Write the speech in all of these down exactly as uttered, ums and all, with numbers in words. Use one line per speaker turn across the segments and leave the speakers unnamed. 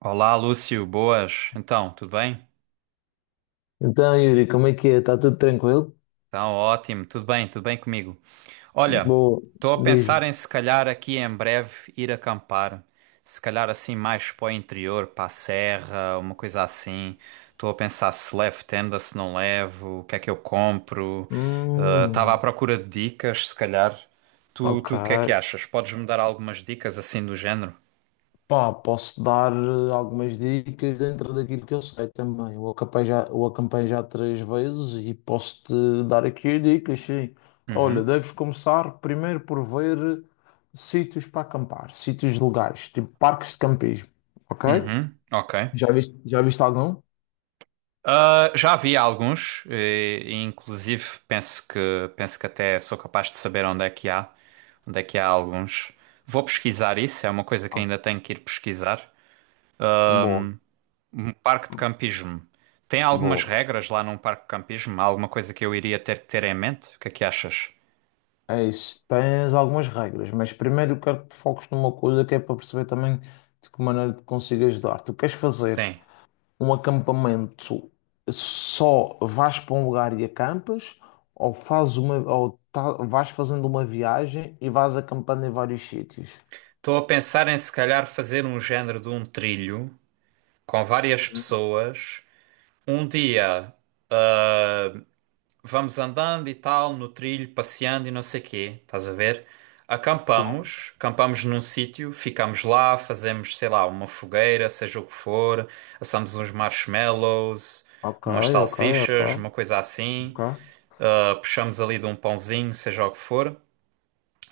Olá, Lúcio, boas. Então, tudo bem?
Então, Yuri, como é que é? Está tudo tranquilo?
Então, ótimo, tudo bem, tudo bem comigo. Olha,
Boa,
estou a pensar
diz-me.
em se calhar aqui em breve ir acampar, se calhar assim mais para o interior, para a serra, uma coisa assim. Estou a pensar se levo tenda, se não levo, o que é que eu compro. Estava à
Hum,
procura de dicas, se calhar. Tu,
ok.
tu o que é que achas? Podes-me dar algumas dicas assim do género?
Pá, posso dar eh, algumas dicas dentro daquilo que eu sei também. Eu acampei já, eu acampei já três vezes e posso-te dar aqui dicas, sim. Olha,
Uhum,
deves começar primeiro por ver eh, sítios para acampar, sítios legais, tipo parques de campismo, ok?
uhum, ok.
Já viste, já viste algum?
Ah, já vi alguns, e, e inclusive penso que penso que até sou capaz de saber onde é que há, onde é que há alguns. Vou pesquisar isso, é uma coisa que
Ah,
ainda tenho que ir pesquisar.
Boa,
Um parque de campismo. Tem algumas
boa.
regras lá num parque de campismo? Há alguma coisa que eu iria ter que ter em mente? O que é que achas?
É isso, tens algumas regras, mas primeiro eu quero que te foques numa coisa que é para perceber também de que maneira te consigo ajudar. Tu queres fazer
Sim.
um acampamento só vais para um lugar e acampas, ou fazes uma, ou tá- vais fazendo uma viagem e vais acampando em vários sítios?
Estou a pensar em se calhar fazer um género de um trilho com várias
Hum,
pessoas. Um dia vamos andando e tal, no trilho, passeando e não sei quê, estás a ver?
Tá bom?
Acampamos, acampamos num sítio, ficamos lá, fazemos, sei lá, uma fogueira, seja o que for, assamos uns marshmallows,
Ok,
umas
ok, ok,
salsichas, uma coisa assim,
ok.
ah, puxamos ali de um pãozinho, seja o que for.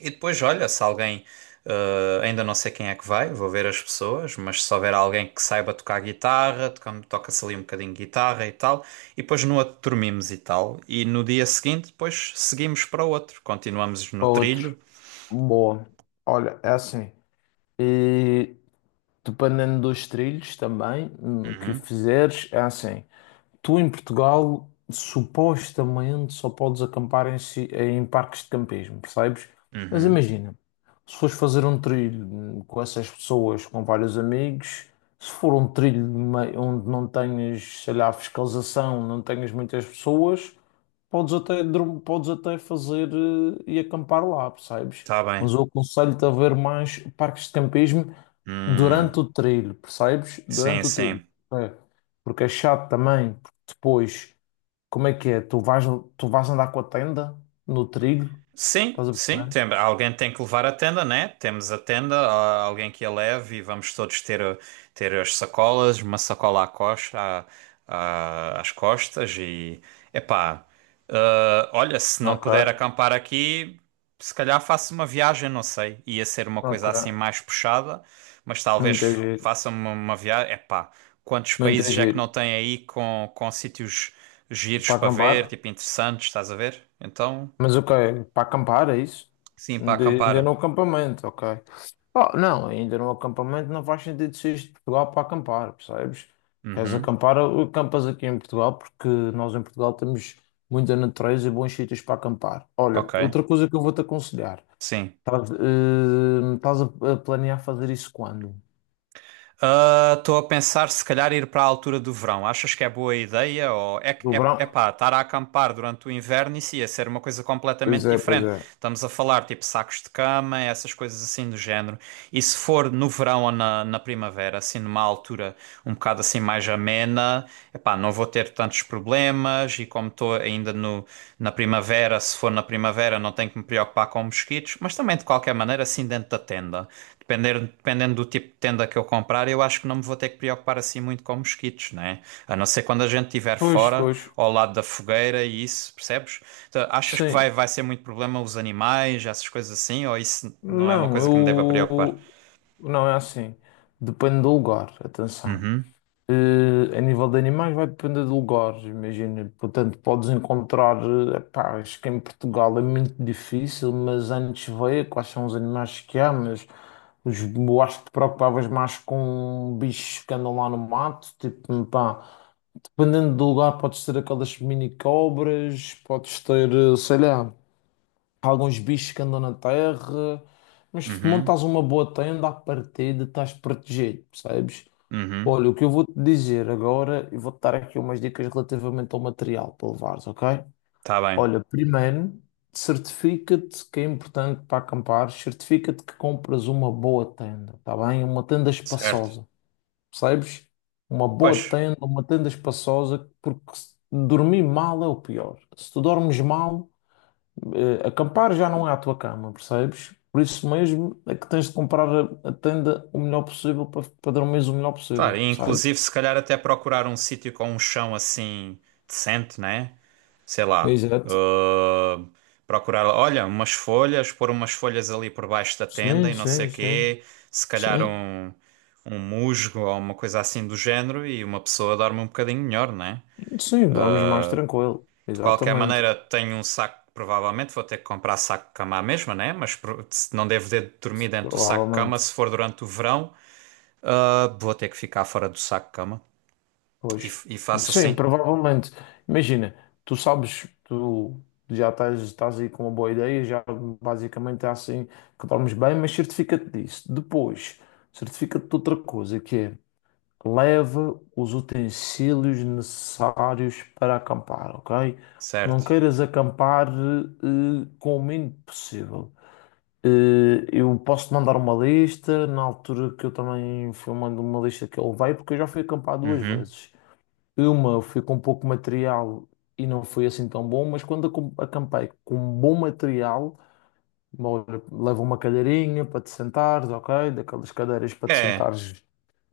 E depois, olha, se alguém, eh, ainda não sei quem é que vai, vou ver as pessoas, mas se houver alguém que saiba tocar guitarra, toca- toca-se ali um bocadinho de guitarra e tal, e depois no outro dormimos e tal, e no dia seguinte, depois seguimos para o outro, continuamos no
Para outro.
trilho.
Boa. Olha, é assim. E dependendo dos trilhos também hum, que
Uhum,
fizeres, é assim. Tu em Portugal supostamente só podes acampar em, si- em parques de campismo, percebes? Mas
uhum,
imagina, se fores fazer um trilho hum, com essas pessoas, com vários amigos, se for um trilho de mei- onde não tenhas, sei lá, fiscalização, não tenhas muitas pessoas, podes até, dorm- podes até fazer eh, e acampar lá, percebes?
tá bem.
Mas eu aconselho-te a ver mais parques de campismo durante
Hum,
o trilho, percebes?
sim,
Durante o trilho.
sim.
É. Porque é chato também, porque depois, como é que é? Tu vais, tu vais andar com a tenda no trilho,
Sim,
estás a
sim,
perceber?
tem, alguém tem que levar a tenda, né? Temos a tenda, há alguém que a leve e vamos todos ter, ter as sacolas, uma sacola à costa, à- à- às costas e, epá, ah, olha, se não
Ok,
puder acampar aqui, se calhar faço uma viagem, não sei, ia ser uma coisa
ok.
assim mais puxada, mas
Muito é
talvez
giro,
faça uma, uma viagem, epá, quantos
muito é
países é que não
giro.
tem aí com, com sítios giros
Para
para ver,
acampar,
tipo interessantes, estás a ver? Então...
mas ok, para acampar é isso?
Sim, para
De, ainda no
acampar.
acampamento, ok. Oh, não, ainda no acampamento não faz sentido seres de Portugal para acampar, percebes? Queres
Uhum.
acampar, acampas aqui em Portugal, porque nós em Portugal temos muita natureza e bons sítios para acampar. Olha,
Ok.
outra coisa que eu vou-te aconselhar,
Sim.
estás, eh, estás a, a planear fazer isso quando?
Ah, estou a pensar se calhar ir para a altura do verão. Achas que é boa ideia? Ou é, que-
Do
é, é
verão?
pá, estar a acampar durante o inverno isso ia ser uma coisa
Pois
completamente
é, pois
diferente.
é.
Estamos a falar tipo sacos de cama, essas coisas assim do género. E se for no verão ou na, na primavera, assim numa altura um bocado assim mais amena, epá, não vou ter tantos problemas e como estou ainda no, na primavera, se for na primavera não tenho que me preocupar com mosquitos, mas também de qualquer maneira assim dentro da tenda. Depender, dependendo do tipo de tenda que eu comprar, eu acho que não me vou ter que preocupar assim muito com mosquitos, né? A não ser quando a gente estiver
Pois,
fora,
pois,
ao lado da fogueira e isso, percebes? Então, achas que vai,
sim.
vai ser muito problema os animais, essas coisas assim, ou isso não é uma
Não,
coisa que me deva preocupar?
eu... Não, é assim. Depende do lugar, atenção.
Uhum,
Eh, a nível de animais vai depender de lugares, imagina. Portanto, podes encontrar, eh, pá, acho que em Portugal é muito difícil, mas antes veio quais são os animais que há, mas os, eu acho que te preocupavas mais com bichos que andam lá no mato, tipo, pá, dependendo do lugar, podes ter aquelas mini cobras, podes ter, eh, sei lá, alguns bichos que andam na terra, mas
uhum,
montas uma boa tenda à partida, estás protegido, percebes?
uhum.
Olha, o que eu vou te dizer agora, e vou-te dar aqui umas dicas relativamente ao material para levares, ok?
Tá bem.
Olha, primeiro, certifica-te que é importante para acampar, certifica-te que compras uma boa tenda, tá bem? Uma tenda
Certo.
espaçosa, percebes? Uma
Pois,
boa tenda, uma tenda espaçosa, porque se- dormir mal é o pior. Se tu dormes mal, eh, acampar já não é a tua cama, percebes? Por isso mesmo é que tens de comprar a, a tenda o melhor possível para, para dormires o melhor
claro,
possível,
e
percebes?
inclusive se calhar até procurar um sítio com um chão assim decente, né? Sei lá.
Exato.
Uh, procurar, olha, umas folhas, pôr umas folhas ali por baixo da tenda
Sim,
e não sei
sim, sim.
quê. Se calhar
Sim,
um, um musgo ou uma coisa assim do género e uma pessoa dorme um bocadinho melhor, né?
sim, dormes mais tranquilo.
De qualquer
Exatamente.
maneira, tenho um saco, provavelmente vou ter que comprar saco de cama à mesma, né? Mas pro- se- não devo ter dormir dentro do saco de cama
Provavelmente.
se for durante o verão. Ah, vou ter que ficar fora do saco cama. E,
Pois.
e faço
Sim,
assim,
provavelmente. Imagina, tu sabes, tu já estás, estás aí com uma boa ideia, já basicamente é assim que dormes bem, mas certifica-te disso. Depois, certifica-te de outra coisa, que é leva os utensílios necessários para acampar, ok? Não
certo?
queiras acampar eh, com o mínimo possível. Eh, Eu posso mandar uma lista, na altura que eu também fui mandando uma lista que ele veio, porque eu já fui acampar duas
Uhum.
vezes. Uma eu fui com pouco material e não foi assim tão bom, mas quando acom- acampei com bom material, olha, leva uma cadeirinha para te sentares, ok? Daquelas cadeiras para te
É,
sentares,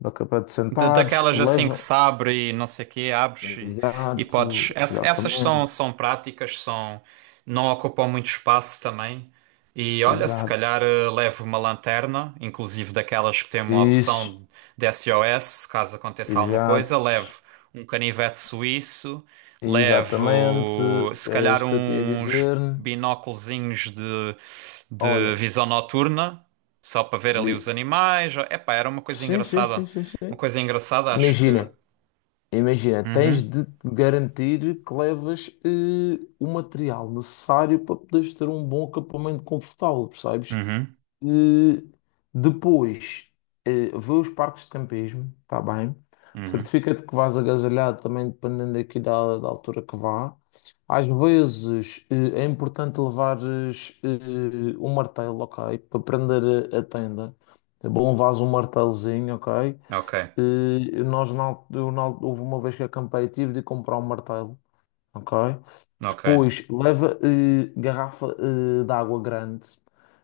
daque- para te
Da-
sentares,
daquelas assim que
leva.
se abre e não sei o quê, abres e, e podes.
Exato,
Ess- essas são,
exatamente,
são práticas, são, não ocupam muito espaço também. E olha, se
exato.
calhar eh, levo uma lanterna, inclusive daquelas que têm uma
Isso,
opção de S O S, caso aconteça alguma coisa.
exato,
Levo um canivete suíço,
exatamente,
levo se
era
calhar
isso que eu te ia
uns
dizer.
binóculozinhos de, de
Olha,
visão noturna, só para ver ali
di-
os animais. Epá, era uma coisa
sim, sim, sim,
engraçada.
sim,
Uma
sim.
coisa engraçada, acho que.
Imagina, imagina, tens
Uhum,
de te garantir que levas eh, o material necessário para poderes ter um bom acampamento confortável, percebes?
uhum,
Eh, depois, eh, vê os parques de campismo, tá bem?
uhum.
Certifica-te que vais agasalhado também, dependendo aqui da, da altura que vá. Às vezes, eh, é importante levares eh, um martelo, ok? Para prender a, a tenda. É bom levares um martelozinho, ok?
Ok,
Eh, nós, na, al- eu, na, al- houve uma vez que acampei, tive de comprar um martelo, ok?
ok.
Depois leva eh, garrafa eh, de água grande.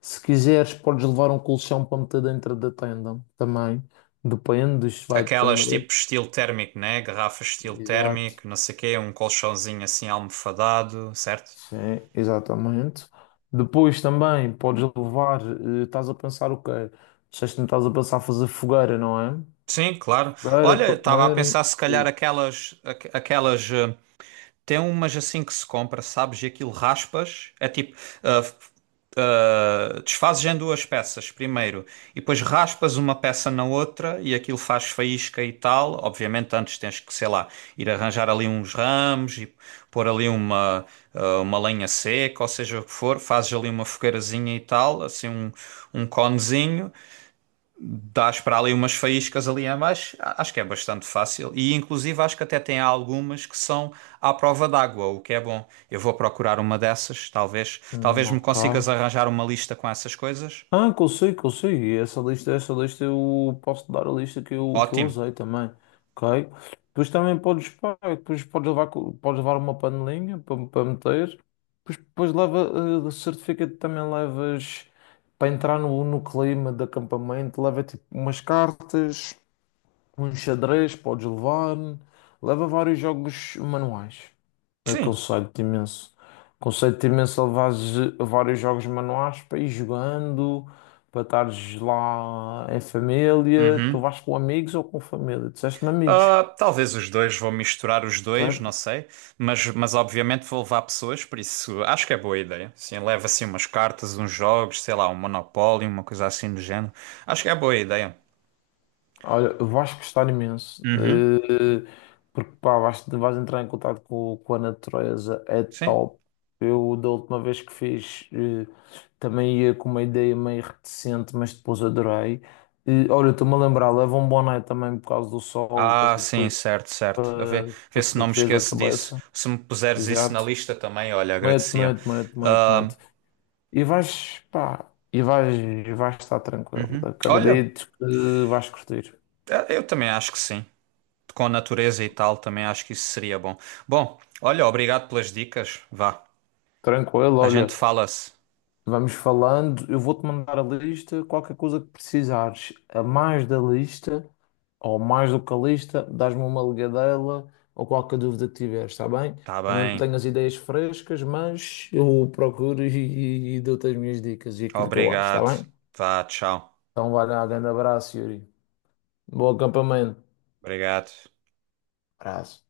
Se quiseres, podes levar um colchão para meter dentro da tenda também. Depende, isto vai
Aquelas
depender.
tipo estilo térmico, né? Garrafas estilo
Exato.
térmico, não sei o quê, um colchãozinho assim almofadado, certo?
Sim, exatamente. Depois também podes levar, eh, estás a pensar o quê? Disseste que não estás a pensar fazer fogueira, não é?
Sim, claro.
Fogueira
Olha,
para
estava a
comerem.
pensar se calhar
E,
aquelas, aqu- aquelas eh, Tem umas assim que se compra, sabes? E aquilo raspas. É tipo. ah, f- ah, Desfazes em duas peças primeiro e depois raspas uma peça na outra e aquilo faz faísca e tal. Obviamente, antes tens que, sei lá, ir arranjar ali uns ramos e pôr ali uma, ah, uma lenha seca, ou seja o que for. Fazes ali uma fogueirazinha e tal, assim um, um conezinho. Dás para ali umas faíscas ali a mais, a- acho que é bastante fácil. E inclusive acho que até tem algumas que são à prova d'água, o que é bom. Eu vou procurar uma dessas, talvez,
hum,
talvez me
ok.
consigas arranjar uma lista com essas coisas.
Ah, que eu sei, que eu sei. E essa lista, essa lista eu posso dar a lista que eu, que eu
Ótimo.
usei também. Ok? Depois também podes, pá, depois podes levar, co- podes levar uma panelinha para, para meter. Depois, depois leva eh, o certificado também levas para entrar no, no clima de acampamento, leva tipo umas cartas. Um xadrez podes levar, leva vários jogos manuais. Eu
Sim.
aconselho-te imenso. Aconselho-te imenso a levares eh, vários jogos manuais para ir jogando, para estares lá em família. Tu
Uhum.
vais com amigos ou com família? Disseste-me amigos,
Ah, talvez os dois, vou misturar os dois, não
certo?
sei, mas, mas obviamente vou levar pessoas, por isso acho que é boa ideia. Sim, leva assim umas cartas, uns jogos, sei lá, um Monopólio, uma coisa assim do género. Acho que é boa ideia.
Olha, vais gostar imenso,
Uhum.
eh, porque pá, vais, vais entrar em contato com, com a natureza, é
Sim.
top. Eu, da última vez que fiz, eh, também ia com uma ideia meio reticente, mas depois adorei. Eh, olha, estou-me a lembrar, leva um boné também por causa do sol, para
Ah, sim,
depois
certo, certo. A ver,
para, para
ver
te
se não me
protegeres a
esqueço disso.
cabeça.
Se me puseres isso na
Exato.
lista também, olha,
Mete,
agradecia.
mete, mete, mete,
Ah,
mete. E vais, pá, e vais, e vais estar tranquilo.
olha,
Acredito que vais curtir.
eh, eu também acho que sim. Com a natureza e tal, também acho que isso seria bom. Bom, olha, obrigado pelas dicas. Vá,
Tranquilo,
a gente
olha.
fala-se.
Vamos falando, eu vou-te mandar a lista, qualquer coisa que precisares, a mais da lista, ou mais do que a lista, dás-me uma ligadela, ou qualquer dúvida que tiveres, está bem?
Tá
Eu não
bem.
tenho as ideias frescas, mas eu procuro e, e- e dou-te as minhas dicas e aquilo que eu acho, está
Obrigado.
bem?
Vá, tchau.
Então vai lá, grande abraço, Yuri. Bom acampamento.
Obrigado.
Abraço.